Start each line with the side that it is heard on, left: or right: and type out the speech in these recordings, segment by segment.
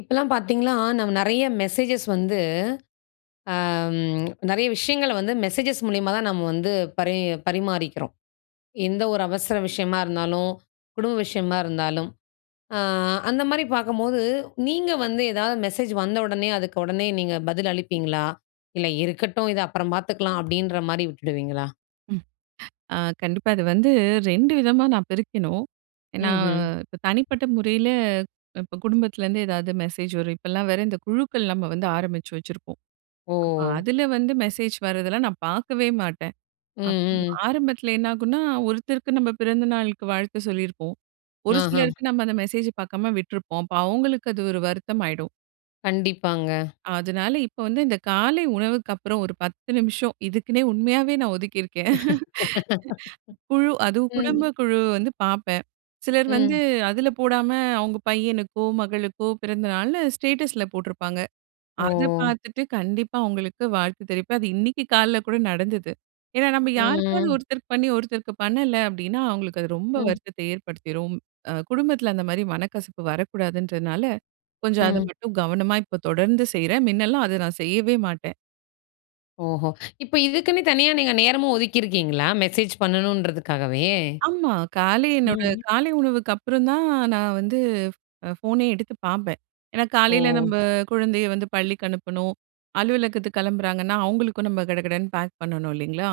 left: இப்பலாம் பார்த்தீங்கனா, நம்ம நெறைய மெசேஜஸ் வந்து அ நெறைய விஷயங்கள வந்து மெசேஜஸ் மூல்யமா தான் நம்ம வந்து பரி பரிமாறிக்கிறோம். எந்த ஒரு அவசர விஷயமா இருந்தாலும், குடும்ப விஷயமா இருந்தாலும். அ அந்த மாரி பார்க்கும்போது நீங்க வந்து எதாவது மெசேஜ் வந்த ஒடனே அதுக்கு உடனே நீங்க பதில் அளிப்பீங்களா? 'இல்ல இருக்கட்டும் இத அப்புறம் பாத்துக்கலாம்.' அப்டின்ற மாதிரி விட்டுடுவீங்களா?
right: ம். அ கண்டிப்பா அது வந்து 2 விதமா நான் பிரிக்கணும். என்னா
left: ம்ஹ்ம்.
right: இப்ப தனிப்பட்ட முறைல இப்ப குடும்பத்துல இருந்து எதாவது மெசேஜ் வரும். இப்பலாம் வேற இந்த குழுக்கள் நம்ம வந்து ஆரம்பிச்சு வச்சிருப்போம்.
left: ஓ!
right: அப்ப அதுல வந்து மெசேஜ் வர்றதெல்லாம் நான் பார்க்கவே மாட்டேன்.
left: ம்
right: அப்
left: ம்.
right: ஆரம்பத்துல என்ன ஆகும்னா, ஒருத்தருக்கு நம்ம பிறந்தநாளுக்கு வாழ்த்து சொல்லிருப்போம், ஒரு
left: ஆஹ.
right: சிலருக்கு நம்ம அந்த மெசேஜ பாக்காம விட்ருப்போம். அப்ப அவங்களுக்கு அது ஒரு வருத்தமாயிடும்.
left: கண்டிப்பாங்க.
right: அதனால இப்ப வந்து இந்த காலை உணவுக்கு அப்புறம் ஒரு 10 நிமிஷம் இதுக்குன்னே உண்மையாவே நான் ஒதுக்கி இருக்கேன். குழு அதுவும்
left: ம்.
right: குடும்ப குழு வந்து பார்ப்பேன். சிலர் வந்து
left: ம்.
right: அதுல போடாம, அவங்க பையனுக்கோ மகளுக்கோ பிறந்தநாள்னு ஸ்டேட்டஸ்ல போட்ருப்பாங்க. அது
left: ஓ.
right: பார்த்துட்டு கண்டிப்பா அவங்களுக்கு வாழ்த்து தெரிவிப்பேன். அது இன்னிக்கு காலைல கூட நடந்தது. ஏன்னா நம்ம யாருக்காவது
left: ம்.
right: ஒருத்தருக்கு பண்ணி ஒருத்தருக்கு பண்ணல அப்டின்னா, அவங்களுக்கு அது ரொம்ப
left: ம்.
right: வருத்தத்த ஏற்படுத்திரும். குடும்பத்துல அந்த மாதிரி மனக்கசப்பு வரக்கூடாதுன்றதுனால கொஞ்சம் அத
left: ம்.
right: மட்டும் கவனமா இப்ப தொடர்ந்து செய்றேன். முன்னல்லாம் அது நான் செய்யவே மாட்டேன்.
left: ஓஹோ! இப்ப இதுக்குன்னே தனியா நீங்க நேரமும் ஒதுக்கிருக்கீங்களா? மெசேஜ் பண்ணனும்ன்றதுக்காகவே.
right: ஆமா, காலை என்னோட
left: ம்.
right: காலை உணவுக்கு அப்புறம் தான் நான் வந்து அ ஃபோனே எடுத்து பார்ப்பேன். என்னா காலைல
left: ஓ!
right: நம்ப குழந்தைய வந்து பள்ளிக்கு அனுப்பணும், அலுவலகத்துக்கு கிளம்புறாங்கன்னா அவங்களுக்கும் நம்ம கடகடன்னு பேக் பண்ணனும் இல்லிங்களா?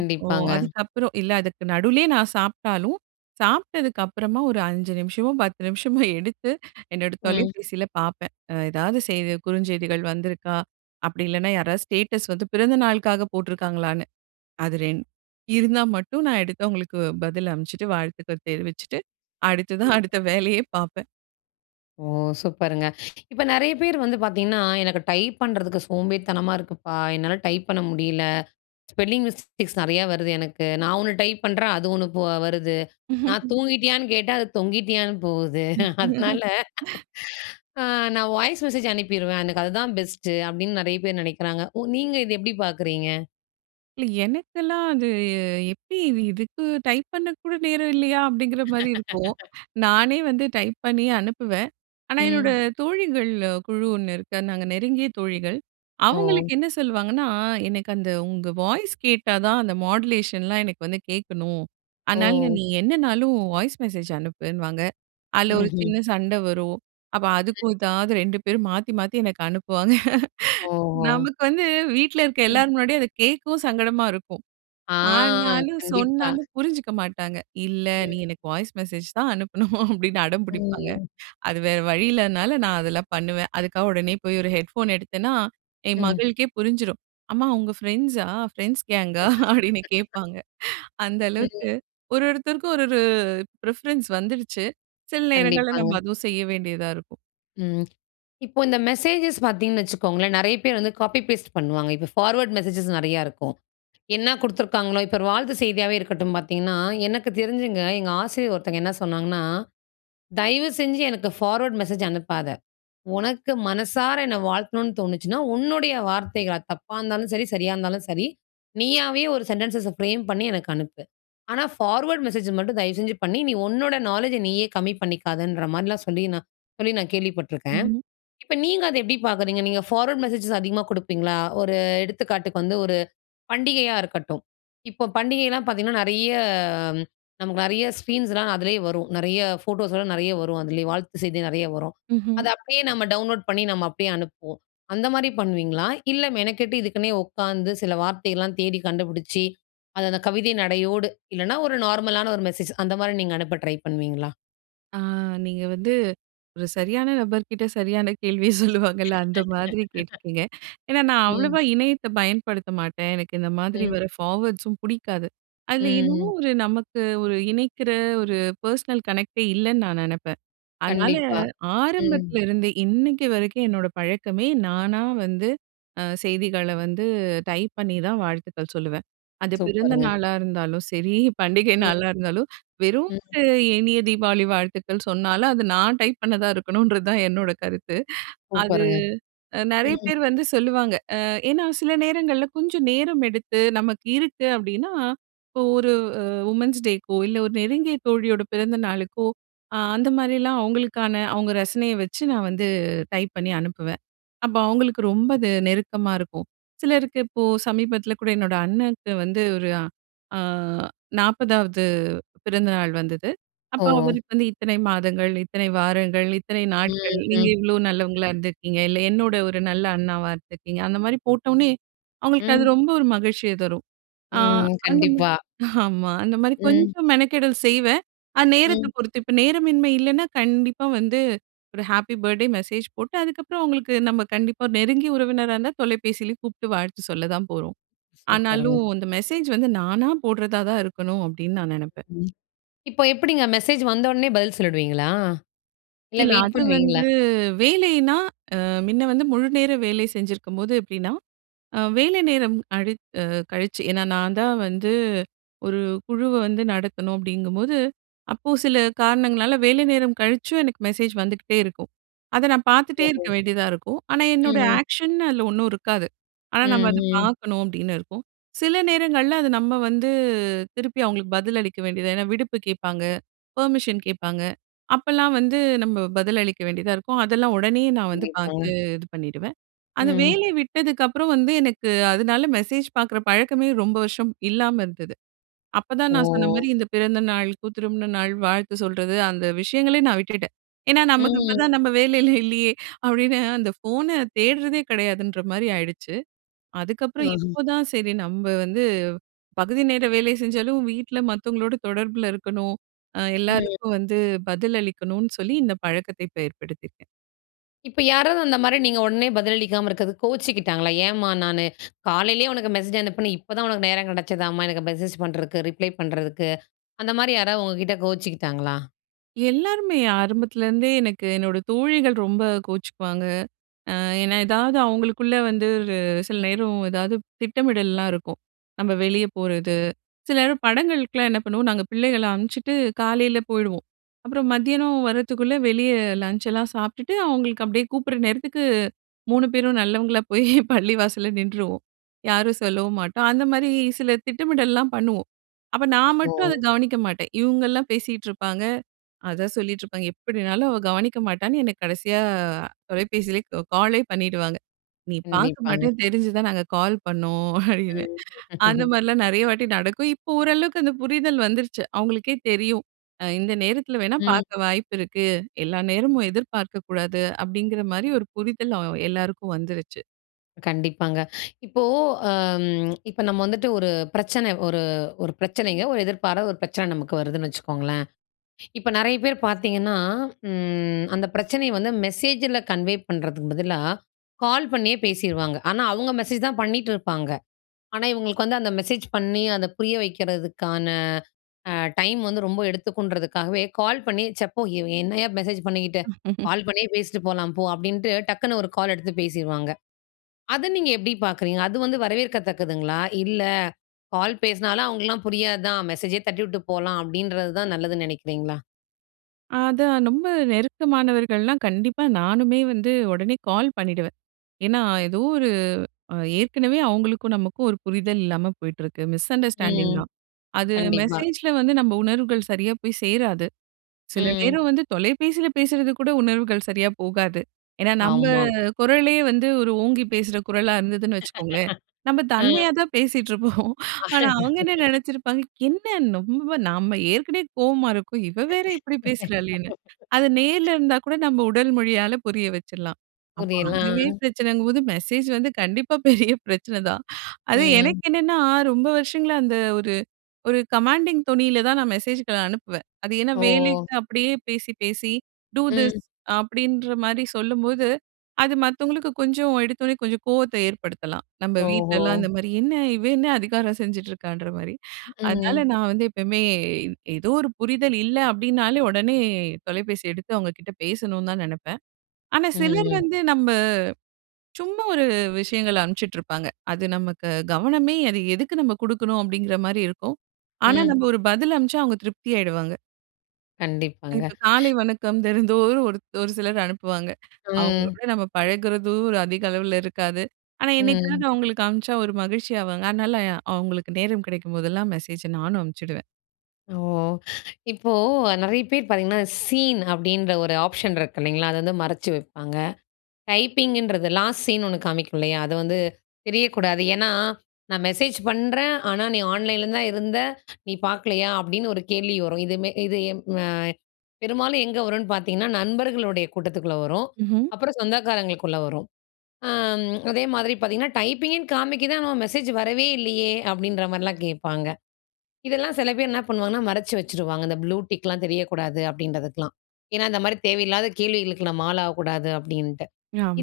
right: அப்போ அதுக்கப்பறம் இல்ல அதுக்கு நடுலயே நான் சாப்ட்டாலும், சாப்ட்டதுக்கப்றமா ஒரு 5 நிமிஷமோ, 10 நிமிஷமோ, எடுத்து என்னோட
left: ம்.
right: தொலைப்பேசில பார்ப்பேன். அ ஏதாவது செய்தி குறுஞ்செய்திகள் வந்திருக்கா? அப்டி இல்லன்னா யாராவது ஸ்டேட்டஸ் பிறந்த நாளுக்காக போட்ருக்காங்களான்னு. அது 2 இருந்தா மட்டும் நான் எடுத்து அவங்களுக்கு பதில் அனுப்ச்சிட்டு வாழ்த்துக்கள் தெரிவிச்சிட்டு அடுத்ததா
left: ம்.
right: அடுத்த வேலையே பார்ப்பேன்.
left: ஓ! சூப்பர்ங்க. இப்ப நெறைய பேர் வந்து பாத்தீங்கன்னா எனக்கு டைப் பண்றதுக்கு சோம்பேறித்தனமா இருக்குப்பா, என்னால டைப் பண்ண முடியல, ஸ்பெல்லிங் மிஸ்டேக்ஸ் நெறைய வருது எனக்கு, நான் 1 டைப் பண்றேன் அது 1 வருது. நான் தூங்கிட்டியான்னு கேட்டா அது தொங்கிட்டியான்னு போகுது. அதனால அ நான் வாய்ஸ் மெசேஜ் அனுப்பிருவேன் எனக்கு அதுதான் பெஸ்ட்டு அப்டின்னு நெறைய பேர் நினைக்கிறாங்க. உ நீங்க இத எப்டி பாக்கிறீங்க?
right: இல்லை. எனக்கெல்லாம் அது எப்படி இது இதுக்கு டைப் பண்ண கூட நேரம் இல்லையா? அப்படிங்கிற மாதிரி இருக்கும். நானே வந்து டைப் பண்ணி அனுப்புவேன். ஆனா என்னோட
left: ம்.
right: தோழிகள் குழு 1 இருக்கு. நாங்க நெருங்கிய தோழிகள்.
left: ஓ!
right: அவங்களுக்கு என்ன சொல்லுவாங்கன்னா, "எனக்கு அந்த உங்க வாய்ஸ் கேட்டா தான். அந்த மாடுலேஷன்லாம் எனக்கு வந்து கேட்கணும். அதனால
left: ஓ!
right: நீ என்னனாலும் உன் வாய்ஸ் மெசேஜ் அனுப்புன்னு" வாங்க. அதில ஒரு
left: ம்ஹ்ம்.
right: சின்ன சண்டை வரும். அப்ப
left: அ.
right: அதுக்கும் ஏதாவது 2 பேரும் மாத்தி மாத்தி எனக்கு அனுப்புவாங்க.
left: ஓஹோ!
right: நமக்கு வந்து வீட்ல இருக்க
left: ம்.
right: எல்லார் முன்னாடியும் அத கேட்கவும் சங்கடமா இருக்கும்.
left: ஆ.
right: ஆனாலும்
left: கண்டிப்பா.
right: சொன்னாலும் புரிஞ்சுக்க மாட்டாங்க. "இல்லை, நீ
left: ம்.
right: எனக்கு வாய்ஸ் மெசேஜ் தான் அனுப்பணும்."அப்படின்னு அடம்
left: ம்,
right: புடிப்பாங்க.
left: ம்.
right: அது வேற வழி இல்லைனால நான் அதெல்லாம் பண்ணுவேன். அதுக்காக உடனே போய் ஒரு ஹெட்ஃபோன் எடுத்தேன்னா, என்
left: ம்.
right: மகளுக்கே புரிஞ்சிரும். "அம்மா உங்கள் ஃப்ரெண்ட்ஸா? ஃப்ரெண்ட்ஸ் கேங்கா?" அப்படின்னு கேட்பாங்க. அந்த
left: ம்.
right: அளவுக்கு. ஒரு ஒருத்தருக்கும் ஒரு ஒரு பிரிஃபரன்ஸ் வந்துருச்சு. சில நேரங்கள்ல நம்ம
left: கண்டிப்பாங்க.
right: அதுவும் செய்ய வேண்டியதா இருக்கும்.
left: ம். இப்போ இந்த மெசேஜஸ் பார்த்தீங்கன்னு வச்சுக்கோங்களேன், நெறைய பேர் வந்து காப்பி பேஸ்ட் பண்ணுவாங்க. இப்ப ஃபார்வர்ட் மெசேஜஸ் நெறைய இருக்கும். என்னா குடுத்துருக்காங்களோ இப்ப ஒரு வாழ்த்து செய்தியாவே இருக்கட்டும் பார்த்தீங்கன்னா, எனக்கு தெரிஞ்சுங்க எங்க ஆசிரியர் ஒருத்தங்க என்ன சொன்னாங்கன்னா, தயவு செஞ்சு எனக்கு ஃபார்வர்ட் மெசேஜ் அனுப்பாத. உனக்கு மனசார என்னை வாழ்த்தணும்னு தோணுச்சுனா உன்னுடைய வார்த்தைகள், அது தப்பா இருந்தாலும் சரி, சரியா இருந்தாலும் சரி. நீயாவே ஒரு சென்டென்ஸஸை ஃப்ரேம் பண்ணி எனக்கு அனுப்பு. ஆனா ஃபார்வர்ட் மெசேஜ மட்டும் தயவுசெஞ்சு பண்ணி, நீ உன்னோட நாலெட்ஜ்ஜை நீயே கம்மி பண்ணிக்காதன்ற மாரிலாம் சொல்லி, நான் சொல்லி நான் கேள்விப்பட்டுருக்கேன்.
right: ம்ஹ்ம்.
left: இப்ப நீங்க அதை எப்படி பார்க்குறீங்க? நீங்க ஃபார்வர்ட் மெசேஜஸ் அதிகமா குடுப்பீங்களா? ஒரு எடுத்துக்காட்டுக்கு வந்து, ஒரு பண்டிகையா இருக்கட்டும். இப்போ பண்டிகைலாம் பார்த்தீங்கன்னா, நெறைய நமக்கு நெறைய ஸ்கிரீன்ஸ்லாம் அதிலேயே வரும். நெறைய ஃபோட்டோஸ்லாம் நெறைய வரும் அதிலேயே. வாழ்த்து செய்தி நெறைய வரும்.
right: ம்ஹ்ம்.
left: அதை அப்படியே நம்ம டவுன்லோட் பண்ணி, நம்ம அப்படியே அனுப்புவோம். அந்தமாரி பண்ணுவீங்களா? இல்லை, மெனக்கெட்டு இதுக்குனே உட்காந்து, சில வார்த்தைலாம் தேடி கண்டுபுடிச்சு, அது அத கவிதை நடையோடு, இல்லைனா ஒரு நார்மலான ஒரு மெசேஜ் அந்த மாரி நீங்க அனுப்ப ட்ரை பண்ணுவீங்களா?
right: ஆ நீங்க வந்து ஒரு சரியான நபர் கிட்ட சரியான கேள்விய சொல்லுவாங்கல்ல அந்த மாதிரி கேட்ருக்கீங்க. ஏன்னா நான்
left: ம்.
right: அவ்வளவா இணையத்த பயன்படுத்த மாட்டேன். எனக்கு இந்த மாதிரி
left: ம்.
right: வர்ற பார்வேர்ட்ஸ்ஸும் பிடிக்காது.
left: ம்
right: அதுல ஏதோ
left: ம்.
right: ஒரு நமக்கு, ஒரு இணைக்கிற ஒரு பெர்சனல் கனெக்ட்டே இல்லைன்னு நான் நெனப்பேன். அதனால,
left: கண்டிப்பா, ம்.
right: ஆரம்பத்துலருந்தே, இன்னிக்கு வரைக்கும் என்னோட பழக்கமே நானா வந்து, அ செய்திகள வந்து டைப் பண்ணிதான் வாழ்த்துக்கள் சொல்லுவேன். அது
left: சூப்பர்‌ங்க.
right: பிறந்தநாளா இருந்தாலும் சரி, பண்டிகை நாளா இருந்தாலும்,
left: [unintelligible]
right: வெறும்
left: ம்.
right: ஒரு இனிய தீபாவளி வாழ்த்துக்கள் சொன்னாலும், அது நான் டைப் பண்ணதா இருக்கணும்ன்றதுதான் என்னோட கருத்து. அது
left: சூப்பருங்க,
right: நெறைய
left: ம்.
right: பேர் வந்து சொல்லுவாங்க. அ ஏன்னா சில நேரங்கள்ல கொஞ்சம் நேரம் எடுத்து, நமக்கு இருக்கு அப்டின்னா, இப்போ ஒரு வுமன்ஸ் டேக்கோ இல்ல ஒரு நெருங்கிய தோழியோட பிறந்தநாளுக்கோ, அ அந்த மாரிலாம் அவுங்களுக்கான அவுங்க ரசனைய வச்சு நான் வந்து டைப் பண்ணி அனுப்புவேன். அப்ப அவுங்களுக்கு ரொம்ப அது நெருக்கமா இருக்கும். சிலருக்கு இப்போ சமீபத்துல கூட என்னோட அண்ணனுக்கு வந்து ஒரு அ 40வது பிறந்தநாள் வந்தது. அப்ப
left: ஓ!
right: அவருக்கு வந்து இத்தனை மாதங்கள், இத்தனை வாரங்கள், இத்தனை
left: ம்.
right: நாட்கள், நீங்க
left: ம்.
right: இவ்வளோ நல்லவங்களா இருந்திருக்கீங்க, இல்ல என்னோட ஒரு நல்ல அண்ணாவா இருந்திருக்கீங்க, அந்த மாரி போட்டவோனே, அவுங்களுக்கு அது
left: ம்.
right: ரொம்ப ஒரு மகிழ்ச்சியை தரும். ஆ
left: ம்,
right: அந்தமா
left: கண்டிப்பா.
right: ஆமா, அந்த மாரி
left: ம்.
right: கொஞ்சம் மெனக்கெடல் செய்வேன் அ நேரத்த
left: ம்.
right: பொறுத்து. இப்ப நேரமின்மை இல்லைன்னா, கண்டிப்பா வந்து, ஒரு ஹாப்பி பர்த்டே மெசேஜ் போட்டு அதுக்கப்றம் அவுங்களுக்கு நம்ம கண்டிப்பா ஒரு நெருங்கிய உறவினரா இருந்தா தொலைபேசியில கூப்ட்டு வாழ்த்து சொல்லத்தான் போறோம்.
left: சூப்பர்‌ங்க.
right: ஆனாலும் இந்த மெசேஜ் வந்து நானா போடறதா தான் இருக்கணும் அப்டின்னு நான் நெனப்பேன்.
left: ம், இப்போ எப்புடிங்க மெசேஜ் வந்த ஒடனே பதில் சொல்லிடுவீங்களா? இல்ல
right: இல்ல,
left: வெயிட்
right: அது
left: பண்ணுவீங்களா?
right: வந்து வேலைன்னா அ மின்ன வந்து முழுநேர வேலை செஞ்சிருக்கும்போது எப்டின்னா! அ வேலை நேரம் கழித் அ கழிச்சு என்னா நான்தான் வந்து 1 குழுவ வந்து நடத்தணும் அப்டிங்கும்போது, அப்போ சில காரணங்களால வேலை நேரம் கழிச்சும் எனக்கு மெசேஜ் வந்துக்கிட்டே இருக்கும். அத நான் பார்த்துட்டே இருக்க
left: ஓஹோ!
right: வேண்டியதா இருக்கும். ஆனா என்னோட
left: ம் ம்.
right: ஆக்க்ஷன் அதுல ஒண்ணும் இருக்காது. ஆனா நம்ம அத
left: ம். ம்.
right: பாக்கணும் அப்டின்னு இருக்கும். சில நேரங்கள்ல அது நம்ம வந்து, திருப்பி அவுங்களுக்கு பதில் அளிக்க வேண்டியதா ஏன்னா விடுப்பு கேப்பாங்க, பெர்மிஷன் கேட்பாங்க, அப்பல்லாம் வந்து நம்ப பதில் அளிக்க வேண்டியதா இருக்கும். அதெல்லாம் ஒடனே நான் வந்து பாத்து
left: கண்டிப்பாங்க.
right: இது பண்ணிடுவேன். அந்த
left: ம்.
right: வேலை விட்டதுக்கப்புறம் வந்து, எனக்கு அதுனால மெசேஜ் பாக்குற பழக்கமே ரொம்ப வருஷம் இல்லாம இருந்தது. அப்பதான் நான் சொன்ன மாரி
left: ஓ!
right: இந்த பிறந்தநாளுக்கோ, திருமண நாள் வாழ்த்து சொல்றது, அந்த விஷயங்களையே நான் விட்டுட்டேன். "ஏன்னா நமக்கு இப்ப
left: ம்.
right: நம்ப வேலையில இல்லையே," அப்டின்னு அந்த போன தேடுறதே கிடையாதுன்ற மாரி ஆயிடுச்சு. அதுக்கப்புறம்
left: ஆஹம்.
right: இப்போதான் சரி நம்ப வந்து, பகுதிநேர வேலை செஞ்சாலும் வீட்ல மத்தவங்களோட தொடர்புல இருக்கணும். அ
left: ம்.
right: எல்லாருக்கும் வந்து பதில் அளிக்கணும்னு சொல்லி இந்த பழக்கத்த இப்ப ஏற்படுத்திருக்கேன்.
left: இப்ப யாராவது அந்த மாரி நீங்க ஒடனே பதில் அளிக்காம இருக்கறதுக்கு கோச்சுகிட்டாங்களா? "ஏன் மா நானு, காலையிலேயே உனக்கு மெசேஜ் அனுப்புனேன் இப்பதான் உனக்கு நேரம் கெடச்சதாமா? எனக்கு மெசேஜ் பண்றதுக்கு, ரிப்ளை பண்றதுக்கு?" அந்த மாரி யாராவது உங்ககிட்ட கோச்சுகிட்டாங்களா?
right: எல்லாருமே. ஆரம்பத்துலருந்தே, எனக்கு என்னோட தோழிகள் ரொம்ப கோச்சுக்குவாங்க. அ ஏன்னா ஏதாவது அவுங்களுக்குள்ள வந்து, ஒரு சில நேரம் ஏதாவது திட்டமிடல்லாம் இருக்கும். நம்ப வெளிய போறது. சில நேரம் படங்களுக்குலாம் என்ன பண்ணுவோம் பிள்ளைகள அனுப்ச்சுட்டு காலைல போயிடுவோம். அப்றம் மத்தியானம் வர்றதுக்குள்ள, வெளிய லஞ்ச்சலாம் சாப்ட்டுட்டு அவுங்களுக்கு அப்டியே கூப்டுற நேரத்துக்கு 3 பேரும் நல்லவங்களா போயி பள்ளி வாசல்ல நின்றுவோம். யாரும் சொல்லவும் மாட்டோம். அந்த மாரி சில திட்டமிடல்லாம் பண்ணுவோம். அப்ப நான் மட்டும் அத
left: ஒ!
right: கவனிக்க மாட்டேன். இவுங்க எல்லாம் பேசிட்டுருப்பாங்க அத சொல்லிட்டுருப்பாங்க எப்படினாலும் அவ கவனிக்க மாட்டான்னு என்ன கடைசியா தொலைபேசிலேயே க காலே பண்ணிடுவாங்க. "நீ பாக்க
left: கண்டிப்பாங்க.
right: மாட்டன்னு தெரிஞ்சுதான் நாங்க கால் பண்ணோம்" அப்டின்னு.
left: ம்.
right: அந்த மாரிலாம் நெறைய வாட்டி நடக்கும். இப்போ ஓரளவுக்கு அந்த புரிதல் வந்துருச்சு, அவுங்களுக்கே தெரியும். அ "இந்த நேரத்துல வேணா
left: ம்.
right: பாக்க வாய்ப்பு இருக்கு, எல்லா நேரமும் எதிர்பார்க்கக் கூடாது." அப்டிங்கிற மாரி ஒரு புரிதல் அ எல்லாருக்கும் வந்துருச்சு.
left: கண்டிப்பாங்க. இப்போ அம் இப்போ நம்ம வந்துட்டு ஒரு பிரச்சனை ஒரு ஒரு பிரச்சனைங்க ஒரு எதிர்பாரா ஒரு பிரச்சனை நமக்கு வருதுன்னு வச்சுக்கோங்களேன். இப்ப நெறைய பேர் பாத்தீங்கன்னா, ம் அந்த பிரச்சனையை வந்து மெசேஜில கன்வே பண்ணுறதுக்கு பதிலா, கால் பண்ணியே பேசிருவாங்க. ஆனா அவங்க மெசேஜ் தான் பண்ணிட்டு இருப்பாங்க. ஆனா, இவங்களுக்கு வந்து அந்த மெசேஜ் பண்ணி, அதை புரிய வைக்கிறதுக்கான அ, டைம் வந்து ரொம்ப எடுத்துக்குன்றதுக்காகவே கால் பண்ணி "ச்ச போ இவ என்னயா மெசேஜ் பண்ணிக்கிட்டு, கால் பண்ணியே பேசிட்டு போலாம் போ" அப்படின்ட்டு டக்குனு ஒரு கால் எடுத்து பேசிருவாங்க. அதை நீங்க எப்படி பாக்குறீங்க? அது வந்து வரவேற்கத்தக்குதுங்களா? "இல்லை கால் பேசினாலும் அவங்களாம் புரியாது தான். மெசேஜே தட்டிவிட்டு போலாம்" அப்படின்றது தான் நல்லதுன்னு நினைக்கிறீங்களா?
right: அதான் ரொம்ப நெருக்கமானவர்கள்லாம், கண்டிப்பா நானுமே வந்து உடனே கால் பண்ணிடுவேன். ஏன்னா, ஏதோ ஒரு ஏற்கனவே அவங்களுக்கும், நமக்கும் ஒரு புரிதல் இல்லாம போயிட்டிருக்கு மிஸ் அண்டர்ஸ்டாண்டிங்
left: ம்.
right: தான். அது
left: கண்டிப்பா.
right: மெசேஜ்ல வந்து நம்ம உணர்வுகள் சரியா போய் சேராது. சில
left: ம்.
right: நேரம் வந்து தொலைபேசில பேசுறது கூட உணர்வுகள் சரியா போகாது. ஏன்னா நம்ம
left: ஆமா.
right: குரலே வந்து ஒரு ஓங்கி பேசுகிற குரலா இருந்ததுன்னு வச்சுக்கோங்களேன். நம்ம
left: ம்.
right: தன்மையா தான் பேசிகிட்டு இருப்போம். ஆனா அவங்க என்ன நினைச்சிருப்பாங்க, "என்ன ரொம்ப நம்ம ஏற்கனவே கோவமா இருக்கோம். இவ வேற இப்படி பேசுறாளேன்னு". அத நேரில இருந்தா கூட நம்ம உடல் மொழியால புரிய வச்சிடலாம். அப்போ, அதுவே
left: புரியலாம்.
right: பிரச்சனைங்கும்போது மெசேஜ் வந்து கண்டிப்பா பெரிய பிரச்சனை தான். அது
left: ம்.
right: எனக்கு என்னன்னா, ரொம்ப வருஷங்களா அந்த ஒரு ஒரு கமாண்டிங் தோணில தான் நான் மெசேஜ்களை அனுப்புவேன். அது ஏன்னா
left: ஓ!
right: வேலைக்கு அப்படியே பேசி, பேசி, "டூ திஸ்"
left: ம்.
right: அப்படின்ற மாதிரி சொல்லும்போது, அது மத்தவங்களுக்கு கொஞ்சம் எடுத்தோனே கொஞ்சம் கோவத்தை ஏற்படுத்தலாம். நம்ம
left: ஓஹோ!
right: வீட்லலாம் இந்த மாரி "என்ன இவ என்ன அதிகாரம் செஞ்சுட்ருக்கான்ற மாரி?" அதனால,
left: ம்.
right: நான் வந்து எப்பவுமே, ஏதோ ஒரு புரிதல் இல்லை அப்படின்னாலே, உடனே தொலைபேசி எடுத்து அவங்க கிட்ட பேசணும்னு தான் நெனப்பேன். ஆனா சிலர்
left: ம்.
right: வந்து நம்ம, சும்மா ஒரு விஷயங்களை அனுப்பிச்சுட்டுருப்பாங்க. அது நமக்கு கவனமே அது "எதுக்கு நம்ம குடுக்கணும்?" அப்படிங்கிற மாரி இருக்கும். ஆனா
left: ம்.
right: நம்ம ஒரு பதில் அனுப்ச்சா அவங்க திருப்தி ஆயிடுவாங்க. அ
left: கண்டிப்பாங்க.
right: இப்ப காலை வணக்கம் தினந்தோறும் ஒருத் ஒரு சிலர் அனுப்புவாங்க.
left: ம்.
right: அவங்களோட நம்ம பழகுறதும் அதிக அளவுல இருக்காது. ஆனா,
left: ம்.
right: என்னைக்காவது அவங்களுக்கு அனுப்பிச்சா ஒரு மகிழ்ச்சி ஆவாங்க. அதனால அவங்களுக்கு நேரம் கிடைக்கும் போதெல்லாம் மெசேஜ நானும் அனுப்பிச்சுடுவேன்.
left: ஓ! இப்போ நெறைய பேர் பாத்தீங்கன்னா, சீன் அப்டின்ற ஒரு ஆப்ஷன் இருக்கு இல்லைங்களா? அத வந்து மறைச்சு வைப்பாங்க. டைப்பிங்குன்றது, லாஸ்ட் சீன் ஒண்ணு காமிக்கும் இல்லையா? அது வந்து தெரியக்கூடாது, ஏன்னா "நான் மெசேஜ் பண்றேன், ஆனா நீ ஆன்லைன்ல தான் இருந்த, நீ பாக்கலையா?" அப்டின்னு ஒரு கேள்வி வரும். இது மெ இது, எம் அ பெரும்பாலும் எங்க வருன்னு பாத்தீங்கன்னா, நண்பர்களுடைய கூட்டத்துக்குள்ள வரும்,
right: ம்ஹ்ம்.
left: அப்பறம் சொந்தக்காரங்களுக்குள்ள வரும். அம் அதேமாரி பாத்தீங்கன்னா "டைப்பிங்குன்னு காமிக்குது, ஆனா மெசேஜ் வரவே இல்லையே?" அப்டின்ற மாரிலாம் கேட்பாங்க. இதெல்லாம் சில பேர் என்ன பண்ணுவாங்கன்னா மறைச்சு வச்சுருவாங்க. இந்த ப்ளூ டிக்ல்லாம் தெரியக்கூடாது அப்டின்றதுக்கலாம். ஏன்னா, இந்த மாரி தேவையில்லாத கேள்விகளுக்கு நம்ம ஆளாகக்கூடாது அப்படின்ட்டு.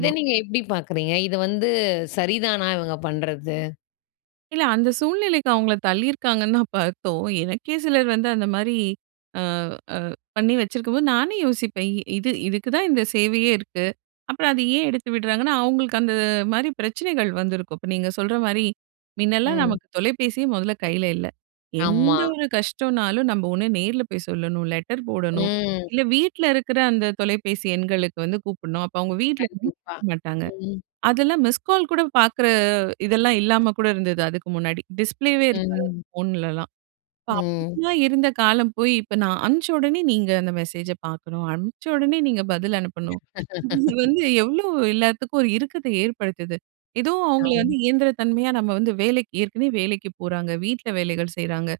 left: இத நீங்க எப்டி பாக்குறீங்க? இத வந்து சரிதானா இவங்க பண்றது?
right: இல்ல. அந்த சூழ்நிலைக்கு அவங்கள தள்ளியிருக்காங்கன்னு தான் பாத்தோம். எனக்கே சிலர் வந்து அந்த மாரி அ அ பண்ணி வச்சிருக்கும்போது நானே யோசிப்பேன், இ இது இதுக்கு தான் இந்த சேவையே இருக்கு. அப்பறம் அதை ஏன் எடுத்து விடுறாங்கன்னா, அவங்களுக்கு அந்த மாரி பிரச்சனைகள் வந்திருக்கும். இப்ப நீங்க சொல்ற மாரி, முன்னலாம்
left: ம்.
right: நமக்கு தொலைபேசியே மொதல்ல கையில இல்ல.
left: ஆமா.
right: எந்த ஒரு கஷ்டம்னாலும் நம்ம ஒண்ணு நேர்ல போய் சொல்லணும், லெட்டர் போடணும்,
left: ம்.
right: இல்ல வீட்ல இருக்குற அந்த தொலைபேசி எண்களுக்கு வந்து கூப்டணும். அப்போ அவங்க வீட்ல வந்து
left: கண்டிப்பா.
right: குடுக்க மாட்டாங்க.
left: ம்.
right: அதெல்லாம் மிஸ்கால் கூட பாக்குற இதெல்லாம் இல்லாம கூட இருந்தது அதுக்கு முன்னாடி. டிஸ்ப்ளேவே இருக்காது அந்த
left: ம்.
right: ஃபோன்லலாம். இப்ப
left: ம்.
right: அப்டிலாம் இருந்த காலம் போய், இப்ப நான் அனுப்ச்ச உடனே நீங்க அந்த மெசேஜ பாக்கணும், அனுப்ச உடனே நீங்க பதில் அனுப்பணும். இது வந்து எவ்ளோ எல்லாத்துக்கும் ஒரு இருக்கத்த ஏற்படுத்துது? ஏதோ அவங்கள வந்து
left: அம்.
right: இயந்திரத் தன்மையா, நம்ம வந்து வேலைக்கு ஏற்கனவே வேலைக்கு போறாங்க. வீட்ல வேலைகள் செய்றாங்க.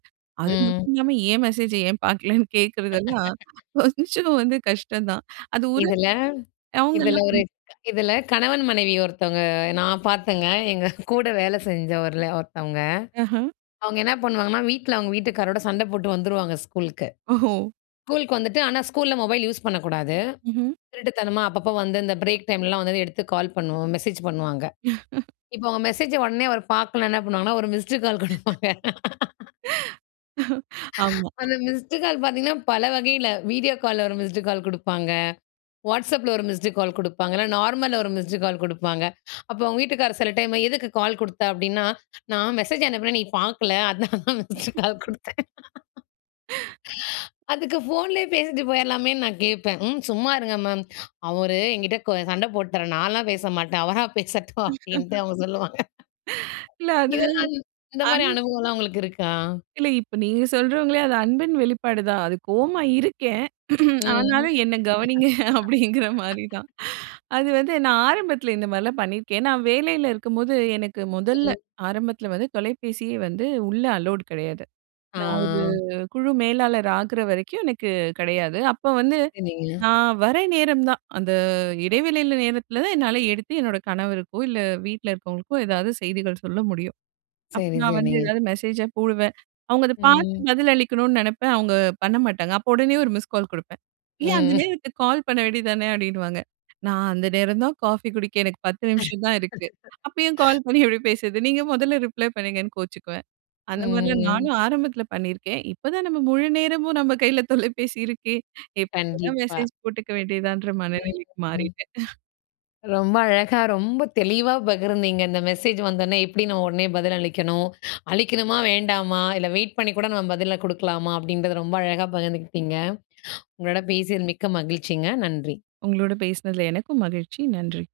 right: அது
left: ம்.
right: மட்டும் இல்லாம ஏன் மெசேஜை ஏன் பாக்கலன்னு கேட்கிறதெல்லாம் கொஞ்சம் வந்து கஷ்டந்தான். அது ஒரு
left: இதில இதில
right: அவங்கள்லாம்
left: ஒரு
right: ம்.
left: க் இதில கணவன் மனைவி ஒருத்தவங்க நான் பார்த்தேங்க. எங்க கூட வேல செஞ்சவர்ல ஒருத்தவங்க.
right: அஹ.
left: அவங்க என்னா பண்ணுவாங்கன்னா, வீட்ல அவங்க வீட்டுக்காரரோட சண்ட போட்டு வந்துருவாங்க ஸ்கூலுக்கு.
right: ஒஹோ!
left: ஸ்கூலுக்கு வந்துட்டு ஆனா ஸ்கூல்ல மொபைல் யூஸ் பண்ணக்கூடாது.
right: ம்ஹ்ம்.
left: திருட்டுத்தனமா அப்பப்போ வந்து இந்த பிரேக் டைம்லலாம் வந்தோனே எடுத்து கால் பண்ணுவோம் மெசேஜ் பண்ணுவாங்க. இப்ப அவங்க மெசேஜ உடனே அவர் பார்க்கலன்னா என்ன பண்ணுவாங்கன்னா ஒரு மிஸ்டு கால் குடுப்பாங்க.
right: ஆமா.
left: அந்த மிஸ்டு கால் பார்த்தீங்கன்னா பல வகையில. வீடியோ கால்ல ஒரு மிஸ்டு கால் குடுப்பாங்க, WhatsAppல ஒரு மிஸ்டு கால் குடுப்பாங்கன்னா, நார்மல்ல ஒரு மிஸ்டு கால் குடுப்பாங்க. அப்ப அவங்க வீட்டுக்காரர் சில டைம் "எதுக்கு கால் குடுத்த?" அப்டின்னா, "நான் மெசேஜ் அனுப்பினேன், நீ பாக்கல. அதனால தான், மிஸ்டு கால் குடுத்தேன்." அதுக்கு ஃபோன்லேயே பேசிட்டு போயிரலாமேன்னு நான் கேட்பேன். "ம். சும்மா இருங்க மேம். அவரு என்கிட்ட கோ சண்ட போட்டாரு. நான்லாம் பேச மாட்டேன். அவரா பேசட்டும்." அப்டின்ட்டு அவங்க சொல்லுவாங்க.
right: இல்ல அது,
left: இதெல்லாம், இந்த மாரி
right: அன்
left: அனுபவம்லாம் உங்களுக்கு இருக்கா?
right: இல்ல. இப்ப நீங்க சொல்றவங்களே அது அன்பின் வெளிப்பாடுதான். அது "கோவமா இருக்கேன்,
left: ம்.
right: ஆனாலும் என்ன கவனிங்க" அப்டிங்கிற மாரிதான். அது வந்து நான் ஆரம்பத்தில இந்த மாரிலாம் பண்ணியிருக்கேன். நான் வேலையில இருக்கும்போது எனக்கு முதல்ல
left: ம்.
right: ஆரம்பத்தில வந்து தொலைபேசியே வந்து உள்ள அலோட் கெடையாது.
left: ஆ
right: நான் ஒரு குழு மேலாளர் ஆகுற வரைக்கும் எனக்கு கெடையாது. அப்ப வந்து
left: சரிங்க.
right: நான் வர நேரம் தான், அந்த இடைவெளில நேரத்தில தான் என்னால எடுத்து என்னோட கணவருக்கோ, இல்ல வீட்ல இருக்கவங்களுக்கோ ஏதாவது செய்திகள் சொல்ல முடியும். அப்ப
left: சரி,
right: நான் வந்து
left: சரிங்க.
right: எதாவது மெசேஜ போடுவேன். அவங்க அத பாத்து
left: ம்.
right: பதில் அளிக்கணும்னு நினைப்பேன். அவங்க பண்ண மாட்டாங்க. அப்போ உடனே ஒரு மிஸ்கால் குடுப்பேன். "ஏன் அந்த
left: ம்.
right: நேரத்துக்கு கால் பண்ண வேண்டியது தான" அப்டின்னுவாங்க. நான் அந்த நேரம் தான் "காஃபி குடிக்க எனக்கு 10 நிமிஷம் தான் இருக்கு. அப்பயும் கால் பண்ணி எப்டி பேசுறது? நீங்க முதல்ல ரிப்ளை பண்ணுங்கன்னு" கோச்சுக்குவேன். அந்த மாரிலாம்
left: ம்.
right: நானும் ஆரம்பத்துல பண்ணியிருக்கேன். இப்ப தான் நம்ம முழு நேரமும் நம்ம கையில தொலைபேசி இருக்கு. எப்ப வேணா
left: கண்டிப்பா.
right: மெசேஜ் போட்டுக்க வேண்டியாதன்ற
left: ம்.
right: மனநிலைக்கு
left: ம்.
right: மாறிட்டேன்.
left: ரொம்ப அழகா, ரொம்ப தெளிவா பகிர்ந்தீங்க, இந்த மெசேஜ் வந்தோனே எப்டி நம்ம உடனே பதில் அளிக்கணும்? அளிக்கணுமா? வேண்டாமா? இல்ல வெயிட் பண்ணி கூட நம்ம பதில குடுக்கலாமா?" அப்டின்றத ரொம்ப அழகா பகிர்ந்துக்கிட்டீங்க. உங்களோட பேசியது மிக்க மகிழ்ச்சிங்க. நன்றி.
right: உங்களோட பேசினதுல எனக்கும் மகிழ்ச்சி. நன்றி.